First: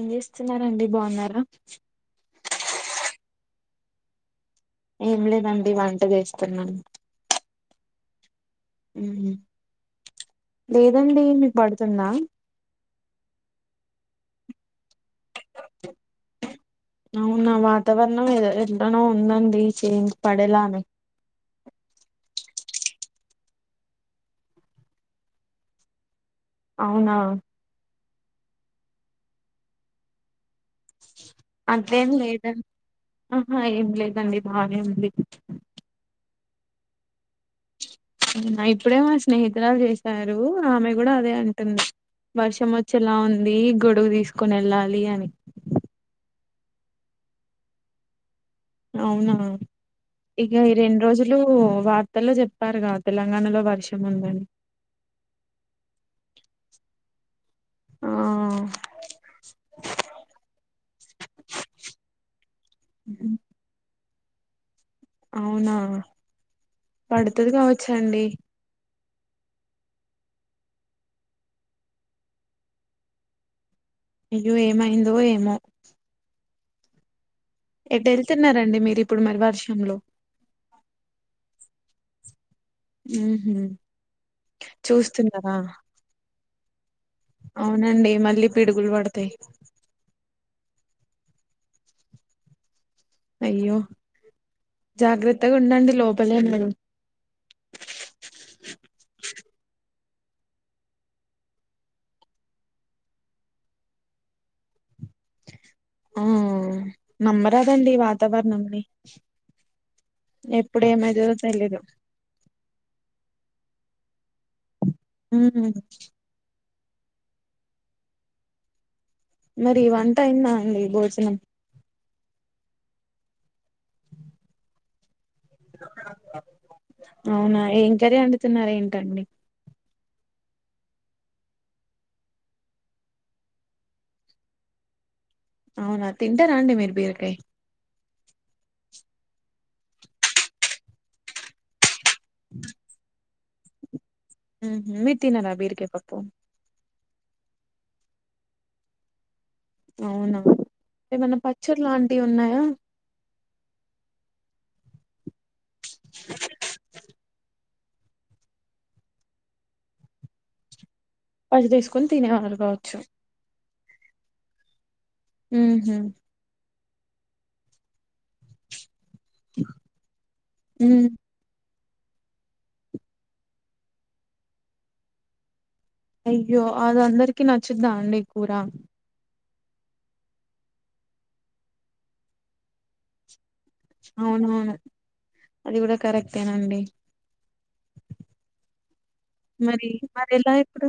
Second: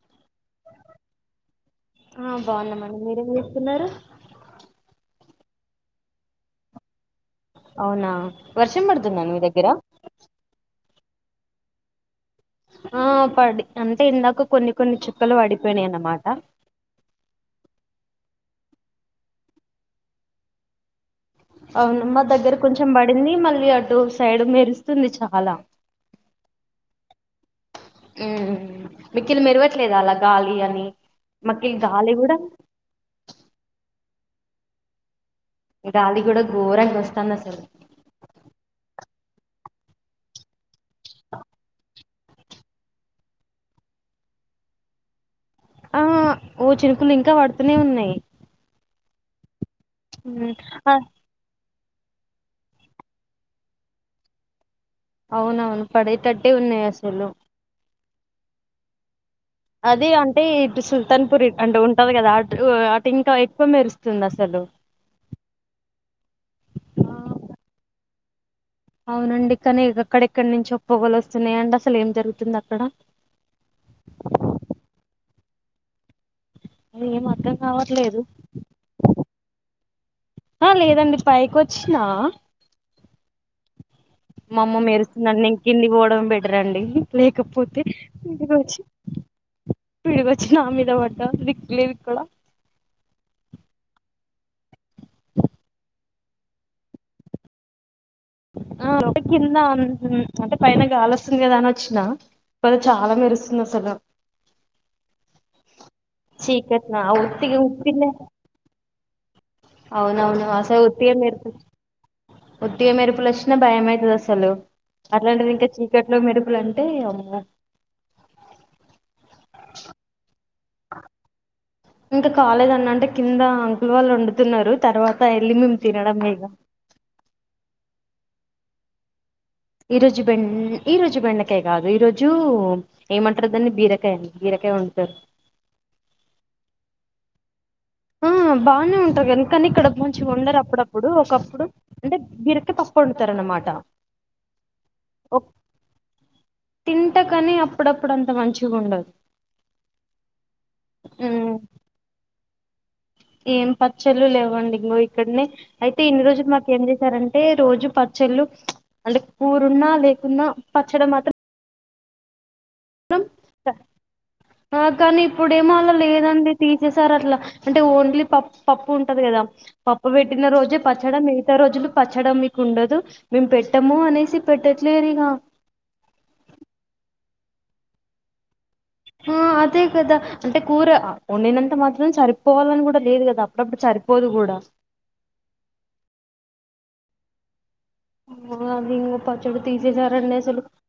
ఏం చేస్తున్నారండి బాగున్నారా ఆ బాగున్నామండి మీరేం చేస్ స్తున్నారు ఏం లేదండి వంట చేస్తున్నాను అవునా వర్షం పడుతుందా అండి మీ దెగ్గర లేదండి మీకు పడుతుంద ఆ పడి అంటే ఇందాక కొన్ని కొన్ని చుక్కలు పడిపోయినాయి అన్నమాట అవునా వాతావరణం ఎలానో ఉందండి చే పడేలామె అవును మా దగ్గర కొంచెం పడింది మళ్ళీ అటు సైడ్ మెరుస్తుంది చాలా అవునా మ్మ్ మికిల మెరవట్లేద అలా గాలి అని మాకి అట్లేమ్ గాలి కూడా లేదు ఉహు ఎం లేదండి బానే ఉంది ఇడ గాలి గూడా గరంగా వస్తాందసలు ఇప్పుడే మా స్నేహితురాలు చేశారు ఆమె కూడా అదే అంటుంది వర్షం వచ్చేలా ఉంది గొడుగు తీసుకుని వెళ్ళాలి అని ఆ ఓ చినుకులు ఇంకా పడుతూనే ఉన్నాయి అవునా ఇక ఉమ్, ఈ ఆ, రెండు రోజులు వార్తల్లో చెప్పారుగా తెలంగాణలో వర్షం ఉందని అవునా పడేటట్టే ఉన్నాయి అసలు ఆ అది అంటే ఇటు సుల్తాన్ పూర్ అంటే ఉంటది కదా అటు అటు ఇంకా ఎక్కువ మెరుస్తుం స్తుంది అసలు అవునా పడుతది ఆ కావోచ్చా అండి అవునండి కానీ అక్కడెక్కడి నుంచి పొగలు వస్తున్నాయంండి అసలు ఏం జరుగుతుంది అక్కడ అయ్యో ఏమైందో ఏమో ఎం అర్ధం ఎటు రావట్లేదు వెళ్తున్నారండి మీరు ఇప్పుడు మరి వర్షంలో ఆ లేదండి పైకోచ్చినా ఉ హు మా అమ్మ మెరుస్తుదండి ఇకిందికీ పోవడం లేకపోతే వొచ్చి పడతయ్ పిడుగోచ్చి నామీద పడ్డ దిక్కు లేదు ఇక్కడ అయ్యో జాగ్రత్తగా ఉండడి లో లే ఉన్నరు కిందా మ్ అంటే పైన గాలోస్తుంది కదా అని అ చ్చినా కద చాలా మెరుస్తుంది అసలు ఆ చీకట్న ఉత్తిగా నమ్మరాదండి ఈ ఉత్తినే వాతావరణంని అవునవును అసలు ఎప్పుడు ఉత్తిగా ఏమైతదో తెలీదు మెరుపులు మెరుపులోచ్చినం భయమవుతది అసలు అట్లాంటిది ఉమ్ ఇంకా చీకట్లో మెరుపుల అంటే నీయమ్మ మరి వంట అయిందా అండి భోజనం ఇంకా కాలేదు అన్న అంటే కింద అంకుల్ వాళ్ళు వండుతున్నారు తర్వాత ఎళ్లి మేమ్ తినడమేగా కరి అండుతున్నారెంటండి ఈ రోజు బెన్ ఈ రోజు బెండకాయ కాదు ఈ రోజు ఏమంటారుదన్నీ బీరకాయ అని బీర కే ఉంటరు అవునా తింటరా అండి మీరు బీరకాయ ఆ బానే ఉంటరు గని కని ఇక్కడ మంచిగ వండరు అప్పుడప్పుడు ఒకప్పుడు అంటే బిరకే పప్పు వండుతర అన్నమాట ఉ హు మీరు తినరా బీరకాయ పప్పు అంట కాని అప్పుడప్పుడు అంత మంచిగా ఉండదు అవునా ఏమన్నా ఉమ్ పచ్చర్ లాంటివి ఉన్నాయా ఏం పచ్చళ్ళు లేవండి ఇంకో ఇక్కడనే అయితే ఇన్ని రోజులు మాకు ఏం జేసారంటే రోజు పచ్చళ్ళు అంటే కూరున్నా లేకున్నా పచ్చడ మత్ జేసుకొని తినేవారు కావచ్చు అ కానీ ఇప్పుడేమో అలా ఉహు లేదండి తీసేసారు అట్లా అంటే ఓన్లీ పప్ పప్ పప్పు ఉంటది గదా పప్పు పెట్టిన రోజే ఉమ్ పచ్చడ మిగతా రోజులు పచ్చడం మీకు ఉండదు మేము పెట్టము అనేసి పెట్టట్లేరి గా అయ్యో అద అందరికి నచ్చుద్దా అండి కూర ఆ అదే కదా అంటే కూర వండినంత మాత్రం సరిపోవాలని కూడా లేదు గదా అవునవును అది గూడ కరెక్టేనండి అది ఇంక పచ్చడి మరి మరి తీసేసారండి ఎలా అసలు ఇప్పుడు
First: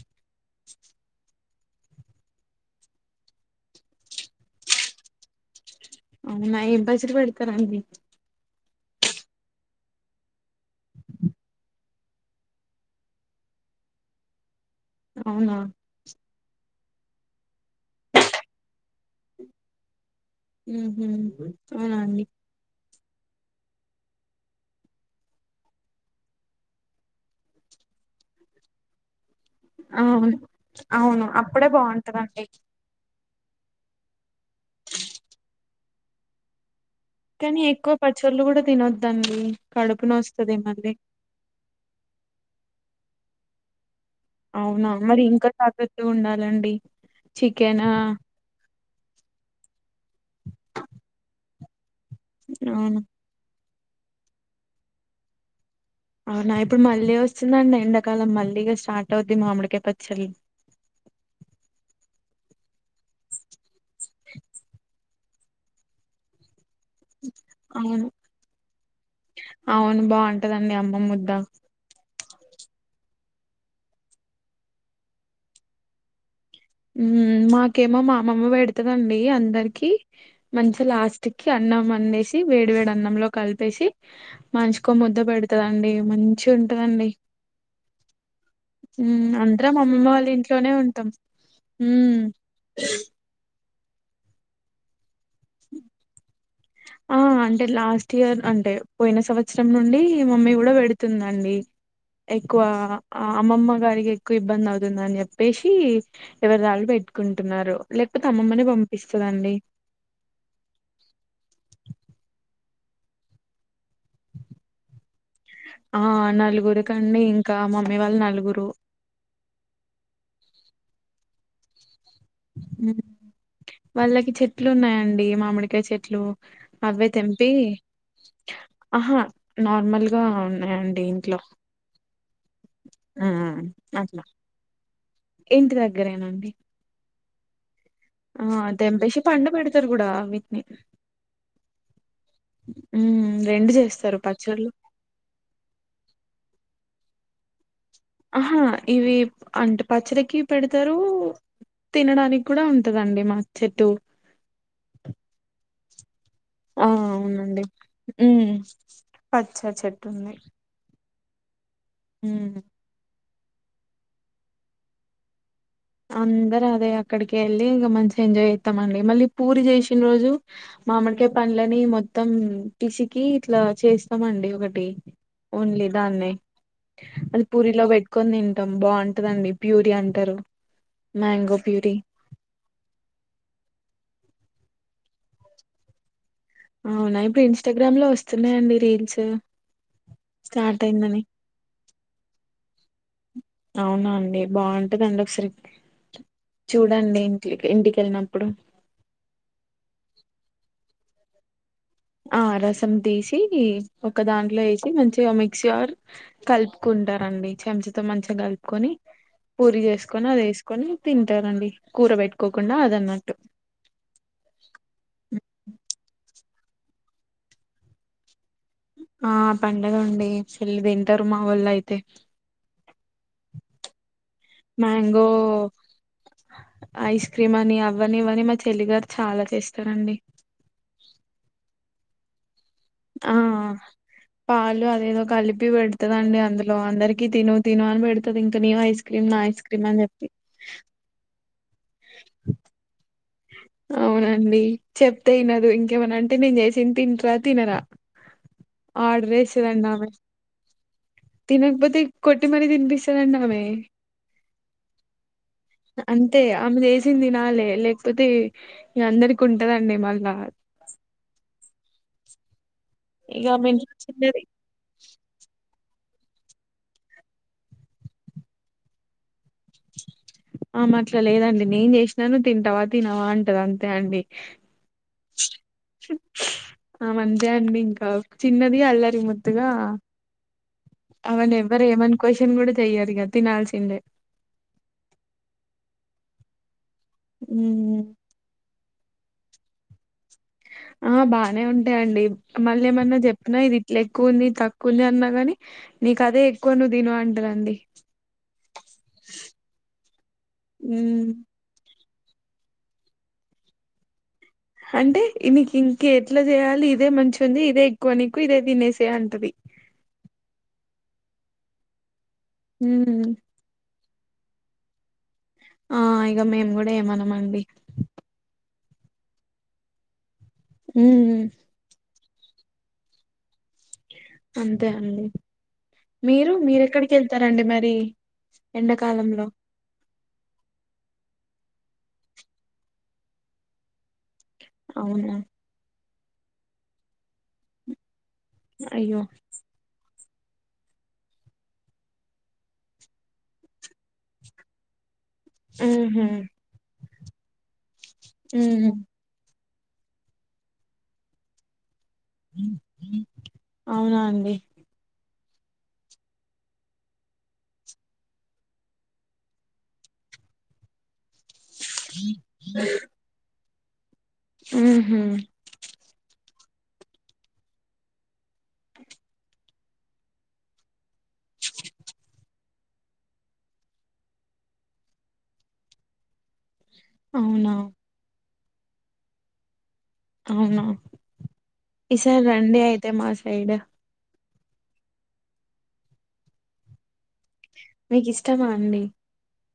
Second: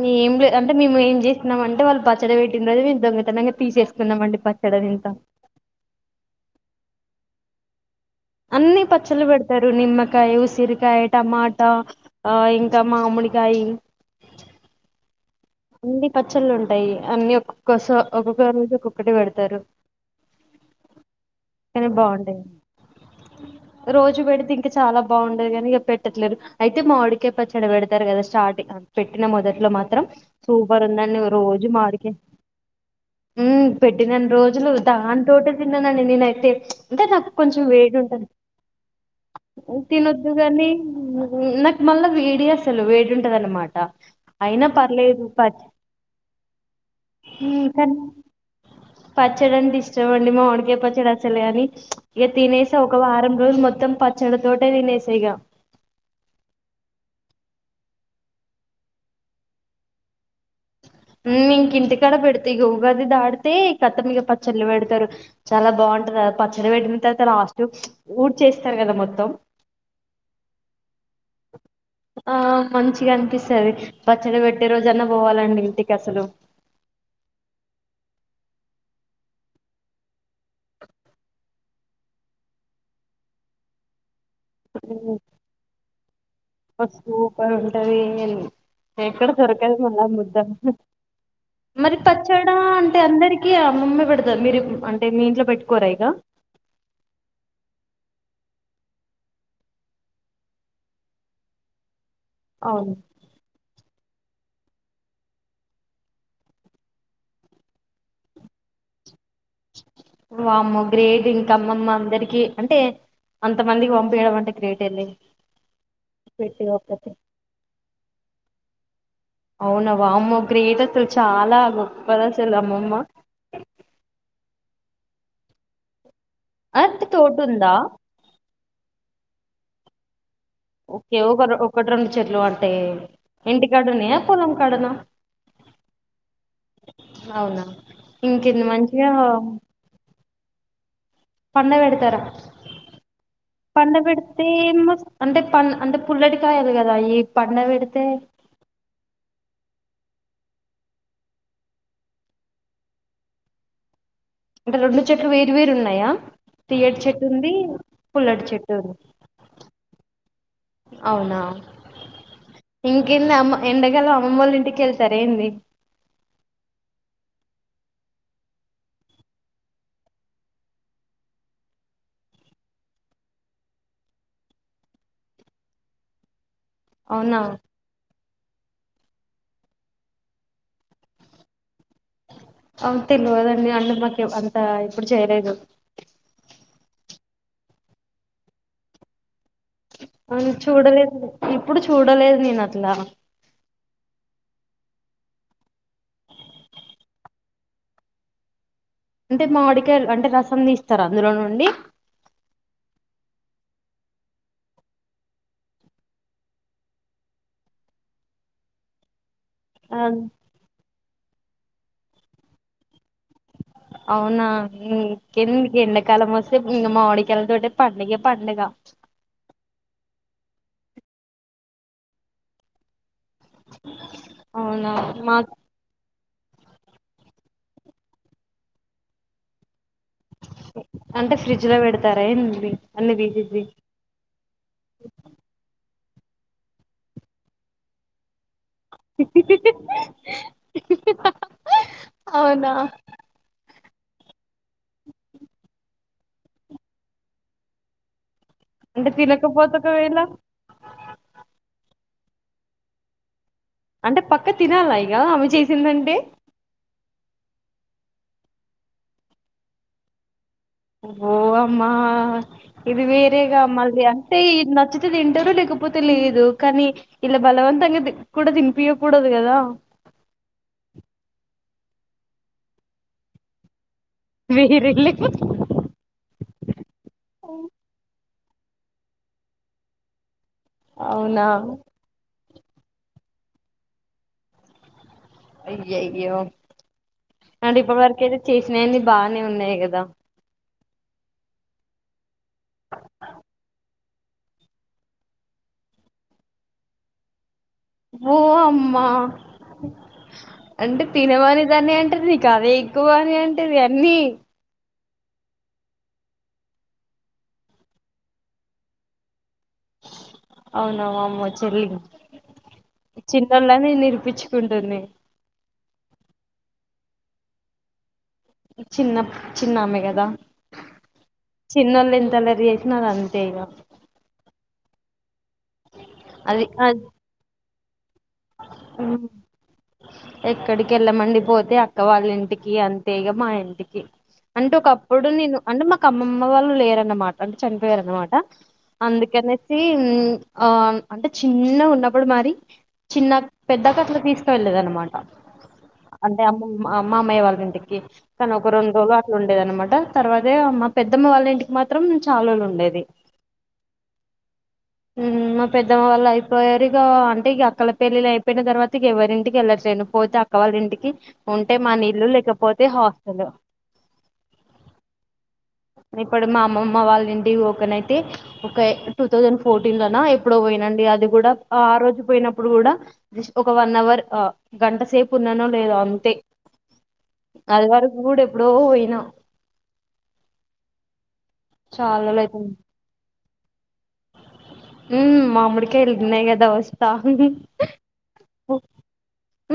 మీ ఏం లే అంటే మేము ఏం జే మ అంటే వాళ్ళు పచ్చడి పెట్టిన రోజు మేము దొంగతనంగా తీసేసుకున్నాంమండి పచ్చడి వింత అవునా ఏం పచ్చడి పెడతారండి అన్నీ పచ్చలు పెడతారు. నిమ్మకాయ, ఉసిరికాయ, టమాటా. ఆ ఇంకా మా అవునా పచ్చలు ఉంటాయి. అన్ని ఒక్కొక్కస ఒక్కొక్క రోజు ఒక్కొక్కటి పెడతారు. ఉహుం కానీ అవునా అండి. బాగుంటాయి రోజు పెడితే ఇంకా చాలా బాగుండది. కాని ఇక పెట్టట్లేదు అయితే మామిడికే పచ్చడి పెడతారు కదా. ష స్టార్టింగ్ పెట్టిన మొదట్లో మాత్రం అవును సూపర్ ఉందండి అవును అప్పుడే రోజు మాడికాయ్ బాగుంటదండి ఉమ్ పెట్టినన్ని రోజులు దానితోటే తిన్నానండి నేనైతే అంటే నాకు కానీ కొంచెం ఎక్కువ వేడి ఉంటది. పచ్చళ్ళు కూడా తినొద్దండి కడుపు తినొద్దు నొస్తది కానీ మళ్ళీ నాకు మా మళ్ళా వేడి అసలు వేడి ఉంటది అన్నమాట అవునా మరి ఇంకా జాగ్రత్త ఉండాలండి. చికెన్ పచ్చడంటే ఇష్టంమండి మావిడికాయ పచ్చడ అసల్ గని ఇగ తినేసి ఒక అవును వారం రోజు మొత్తం పచ్చడి తోటే తినేసా ఇగ అవునా ఇప్పుడు మళ్ళీ వస్తుందండి ఎండాకాలం మళ్ళీగా స్టార్ట్ అవుద్ది మామిడికాయ పచ్చళ్ళు ఉమ్ ఇంకా ఇంటికాడ పెడుతే ఇగా ఉగాది దాడితే కత్తమిగ పచ్చళ్ళు పెడతారు చాలా బాగుంటంది ఆ పచ్చ నిర పెట్టిన తర్వాత లాస్ట్ అవును ఊడ్ చేస్తారు. కదా మొత్తం అవును బాగుంటదండి అమ్మమ్మ ముద్ద ఆ మంచిగా అనిపిస్తది పచ్చడి పెట్టే రోజన్న పోవాలండి ఇంటికి అసలు మాకేమో మా అమమ్మ పెడతదండి అందరికి మంచి లాస్ట్ కి అ అన్నం అండేసి వేడి వేడి అన్నంలో కలిపేసి మనిషికో ఉమ్, ముద్ద పెడుతదండి మంచిగా ఉంటదండి. సూపర్ ఉంటది ఉమ్ ఎక్కడ దొరకదు అందరం మళ్ళా అమ్మమ్మ వాళ్ళ ముద్ద ఇంట్లోనే ఉంటాం. మరి మ్మ్ పచ్చడా అంటే అందరికీ అమ్మమే పేడతది మీరు ఇప్పుడు అంటే మీ ఇంట్లో పెట్టుకోరా ఇగ ఆ అంటే లాస్ట్ ఇయర్ అంటే పోయిన సంవత్సరం నుండి మమ్మీ కూడా పెడుతుందండి. ఎక్కువ అవును అమ్మమ్మ గారికి ఎక్ ఎక్కువ ఇబ్బంది అవుతుందని చెప్పేసి ఎవరి రాళ్ళు పెట్టుకుంటున్నారు. లేకపోతే అమ్మమ్మని పంపిస్తద అండి వామ్మో గ్రేట్ ఇంకా అమ్మమ్మ అందరికి అంటే అంత మంది కి పంపియడం అంటే గ్రేట్ లే ఆ పెట్టి నలుగురి ఒక్కతే కండి. ఇంకా మమ్మీ వాళ్ళు నలుగురు. అవునా వామ్మో గ్రేట్ అసలు చాలా గొప్పది అసలు అమ్మమ్మ మ్ వాళ్ళకి చెట్లు ఉన్నాయండి. మామిడికాయ చెట్లు అంటే అవే తోట తెంపి ఉందా ఆహా నార్మల్ గా ఉన్నాయండి ఒకే ఇంట్లో ఒక ఒకట్ రెండు చెట్లు అంటే ఆ ఇంటికాడన్నుయా అట్లా పొలం కాడనా ఇంటి దగ్గరేనాండి. అవునా ఆ ఇంకేంది మంచిగా తెంపేషి పండు పెడతారు కూడా అవిటిని పండవెడ్తారా? ఉమ్ రెండు పండ చేస్తారు పెడితే పచ్చళ్ళు ఏమ్ స్ అంటే పం అంటే పుల్లడికాయలు కదా అ పండ పెడిత ఆహా ఇవి అంట్ పచ్చడికి పెడతారు తినడానికి కూడా ఉంటదండి మా చెట్టు అంటే రెండు చెట్లు వేరు వేరు ఉన్నాయా? ఆ తీయటి చెట్టు ఉంది. అవునండి పుల్లటి ఉమ్ చెట్టు ఉంది. పచ్చ చెట్టు ఉంది అవునా ఉమ్ ఎన్ అమ్మ ఎండకాలం అమ్మమోల్ల ఇంటికి వెళ్తారా ఏంది? అందరు అదే అక్కడికి వెళ్ళి ఇగ మంచిగా ఎంజాయ్ ఎత్తం అండి మళ్ళీ పూరి చేసిన రోజు మామడికాయ పండ్లని మొత్తం పిసికి ఇట్లా చేస్తామండి ఒకటి ఓన్లీ దాన్నే అవునా అది పూరిలో పెట్టుకొని తింటాం బాగుంటదండి ప్యూరి అంటారు. మ్యాంగో ప్యూరీ అవును తెలువదండి అంత మాక్ ఏవ్వ అంత ఎప్పుడు చేయలేదు. అవునా! ఇప్పుడు ఇన్స్టాగ్రామ్ లో వస్తున్నాయియండి రీల్స్ అవును స్టార్ట్ చూడలేదు. అయిందని ఇప్పుడు చూడలేదు నేను అట్లా అవునా అండి బాగుంటదండి ఒకసారి చూడండి ఇంటికి ఇంటికేళ్ళినప్పుడు అంటే మామిడికాయలు అంటే రసం తీస్తారా అందులో నుండి ఆ రసం తీసి ఒక దాంట్లో వేసి మంచిగా మిక్సి ఆర్ కలుపుకున్ ఉంటారండి చెంచతో మంచిగా కలుపుకొని పూరి ఆ, చేసుకొని అది వేసుకొని తింటారండి కూర పెట్టుకోకుండా అదన్న అవునా ఇంకెది ఎండాకాలం వస్తే ఇంగా మామిడికాలతోటి పండుగే పండుగ ఆ పండగ అండి ఫుల్ తింటారు మా వొళ్ళు అయితే అవునా మ్యాంగో మా ఐస్ క్రీమ్ అని అవ్వని ఇవ్వని మా చెల్లిగారు చాలా చేస్తారండి. అంటే ఫ్రిడ్జ్ లో వేడతారా ఏంది? అన్ని ఆ తీసేసి పాలు అదేదో కలిపి పెడ్ పెడతదండి అందులో అందరికిీ తిను తి ను అని పెడుతది ఇం ఇంక నీ ఐస్ క్రీమ్ నా ఐస్ క్రీమ్ అని చెప్పి అవునా అవునండి చెప్తే ఇనదు ఇంకేమన్నా అంటే నేను చేసినది తింటార తినరా అంటే ఆడ్రేస్ తినకపోతే దండి ఆమే ఒకవేళ తినకపోతే కొట్టిమరీ తినిపిస్తాదండి ఆమె అంటే పక్క తినాలా ఇగ ఆమె చేసిందంటే అంతే ఆమె జెసింది తినాలే లేక్ కాకపోతే అందరికి ఉంటదండి మళ్ళా ఓహో అమ్మా ఇది ఇగ వేరేగా ఆమె ఇంట్లో మళ్ళీ అంటే చిన్నది ఇది నచ్చితే తింటారు లేకపో లేకపోతే లేదు కానీ ఇలా బలవంతగా ది కూడా తినిపియ కూడదు కదా ఆమె అట్లా లేదండి నేను చేసినాను తింటావా తినవా అంటది అం అంతే అండి వేరేలే ఆమంతే అండి ఇంకా చిన్నది అల్లరి ముద్దుగా అవునా అవను ఎవ్వరు ఏమని కోషన్ కూడా చెయ్యిరు ఇగ తినాల్సిందే అయ్యయ్యో అంటే ఇప్పుడి ఉమ్ వరకు అయితే చేసినా బానే ఉన్నాయి కదా ఆ బానే ఉంటాయండి. మళ్ళ ఏమన్నా చెప్పిన ఇది ఇట్లా ఎక్కువ ఉంది తక్కువ ఉంది అన్నా గాని నీకు అదే ఎక్కువ నువ్వు తిను అంటాదండి. ఊ అమ్మా అంటే ఉమ్ తినమనితనేఅన్ అంట నీ కదే ఎక్కువ అని అంటది అన్ని అంటే నీకు ఇంక ఎట్లా చేయాలి. ఇదే మంచిగా ఉంది ఇదే ఎక్కువ నీకు ఇదే తినేసే అంటది. అవునా వామ్మో చెల్లి ఉమ్ చిన్నోళ్ళనే నీర్ ప్పించుకుంటుంది. ఆ ఇగ మేము కూడా ఏమనమండి చిన్న చిన్నామే గదా ఉమ్ ఉ ఎంత అల్లరి చేసిన అంతే ఇగ అంతే అండి మీరు అది అది మీరెక్కడికి వెళ్తారండి మరి ఉమ్, ఎండాకాలంలో ఎక్కడికి వెళ్ళమండి పోతే అక్క వాళ్ళింటికి అంతే ఇగ మా ఇంటికి అంటే ఒకప్పుడు అవునా నేను అంటే మాకు అమ్మమ్మ వాళ్ళు లేరన్నమాట అంటే చనిపోయారున్నమాట అయ్యో అందుకనేసి ఉమ్ ఆ అంటే చిన్నగా ఉన్నప్పుడు మరి చిన్న అక పెద్ద అక్క అట్లా తీసుకు వెళ్ళది అనమాట ఉమ్ అంటే అమ్ము మా మామయ్య వాళ్ళ ఇంటికి తను ఒక రెండు రోజులు అట్లా ఉండేది అనమాట తర్వాతే అమ్మ పెద్దమ్మ వాళ్ళ ఇంటికి మాత్ త్రం చాల్ రోలు ఉండేది. అవునా అండి ఉమ్ మా పెద్దమ్మ వాళ్ళు అయిపోయారు ఇగ అంటే ఇగ అక్కల పెళ్లిళ్లు అయిపోయిన తర్వాత ఎవరింటికి వెళ్ళట్లేను పోతే అక్క వాళ్ళ ఇంటికి ఉంటే మన ఇల్లు లేకపోతే హాస్టలు ఉహుం ఇప్పుడు మా అమ్మమ్మ వాళ్ళ ఇంటికి పోకనైతే ఒక టూ థౌసండ్ ఫోర్టీన్ లా నా ఎప్పుడో పోయినండి అది కూడా ఆ రోజు పోయినప్పుడు కూడా జస్ట్ ఒక వన్ అవర్ గంటసేపు ఉన్నానో లేదొ అంతే అవునా అది వరకూడ ఎప్పుడో పోయినా అవునా చాలా రోజులు ఈసారి అయితుంది రండి అయితే మా సైడ్ ఉమ్ మామిడికాయలున్నాయి గదా వస్తా మీకు ఇష్టమా అండి.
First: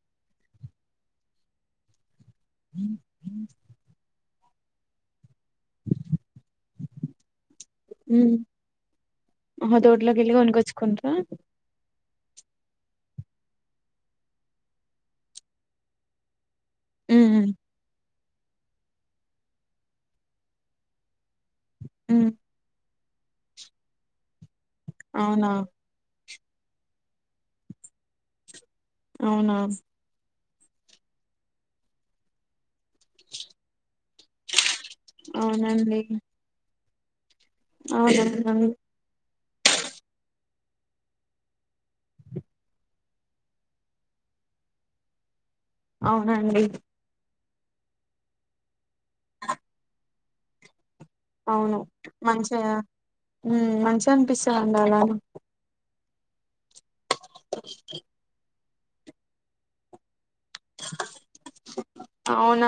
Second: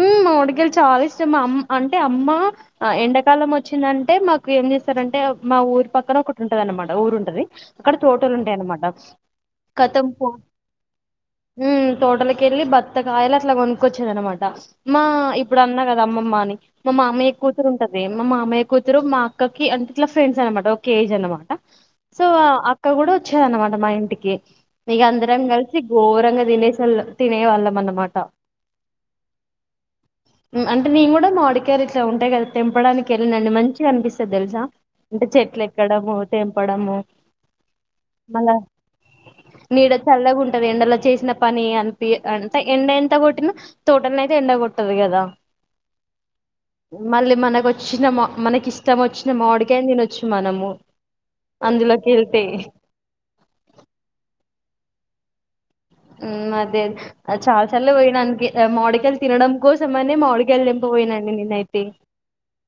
ఉమ్ మామిడికాయలు చాలా ఇష్టం మా అమ్ అంటే అమ్మ ఎండాకాలం వచ్చిందంట్ అంటే మాకు ఏం చేస్తారంటే మా ఊరు పక్కన ఒకటి ఉంటది అన్నమాట ఊరుంటది అక్కడ తోటలు ఉంటాయ అన్నమాట. ఆ తోడ్లోకి ఎల్లి కొనకోచ్చుకుంటా తోటలకు ఏళ్ళి బత్తకాయలు అట్లా కొనుక్కొచ్చేద అనమాట మా ఇప్పుడు అన్నా కదా అమ్మమ్మ అని మామాయ్య ఉమ్ కూతురు ఉంటది మా మామయ్య కూతురు మా అక్కకి అంటే ఇట్లా ఫ్రెండ్స్ అనమాట ఒక ఏజ్ అనమాట సో ఉమ్ అక్క కూడా వచ్చేదేనమాట మా ఇంటికి ఇగ అందరం అవునా కలిసి ఘోరంగా తినేసేల్ తినే వాళ్ళం అన్నమాట అవునా అంటే నేను కూడా మాడికాయలు ఇట్లా ఉంటాయి కదా తెంపడానికి వెళ్ళినండి మంచిగా అనిపిస్తది తెలుసా! అంటే చెట్లు ఎక్కడము తేంపడము అవునా ఆ నీడ చల్లగా ఉంటది ఎండలో చేసిన పని అంత అంత ఎండ ఎంత కొట్టిన తోటల్ అయితే ఎండ కొట్టది గదా. అవునండి వచ్చిన మా మనకి ఇష్టం వచ్చిన మాడికాయని తినొచ్చు మనము అవును అందులోకి వెళ్తే మంచిగా మ్ మంచిగా అనిపిస్తుందండి అలానే ఉమ్ అదే అ చాలా చార్లు పోయినానికి మావిడికాయలు తినడం కోసం అనే మావిడ్ కయలు తెంపపోయినండి నేనైతే అవునా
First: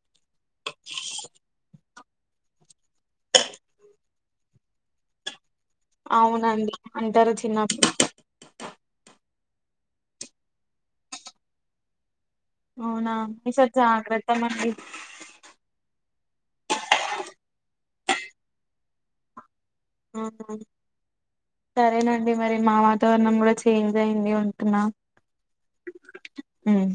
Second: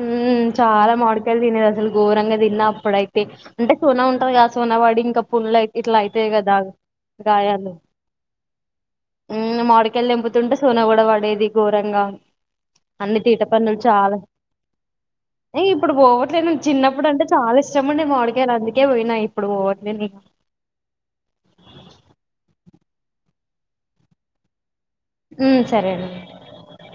ఉమ్ చాలా మాడికాయలు తినేది అసలు ఘోరంగా తిన్న అప్పుడయితే అంటే సోనా ఉంటది కద సోనవాడి ఇంకా పుండ్లు అయి ఇట్లా అయితయి గదా అవునండి అంటారు గాయాలు చిన్నప్పుడు మ్ మాడికయలు తెంపుతుంటే పుతుంటే సోన కూడా పడేది ఘోరంగా అవునా అన్ని తీట ఈసారి పనులు చాలా జాగ్రత్తమండి. అట్లే నేన్ చిన్నప్పుడుంటే చాలా ఇష్టం అండి మాడికయలు అందుకే పోయినా ఇప్పుడు ఇగ ఆహా సరేనండి మరి మా మా వాతవరణం కూడా చేంజ్ అయింది ఉంటున్నా ఉమ్ సరే అండి ఉమ్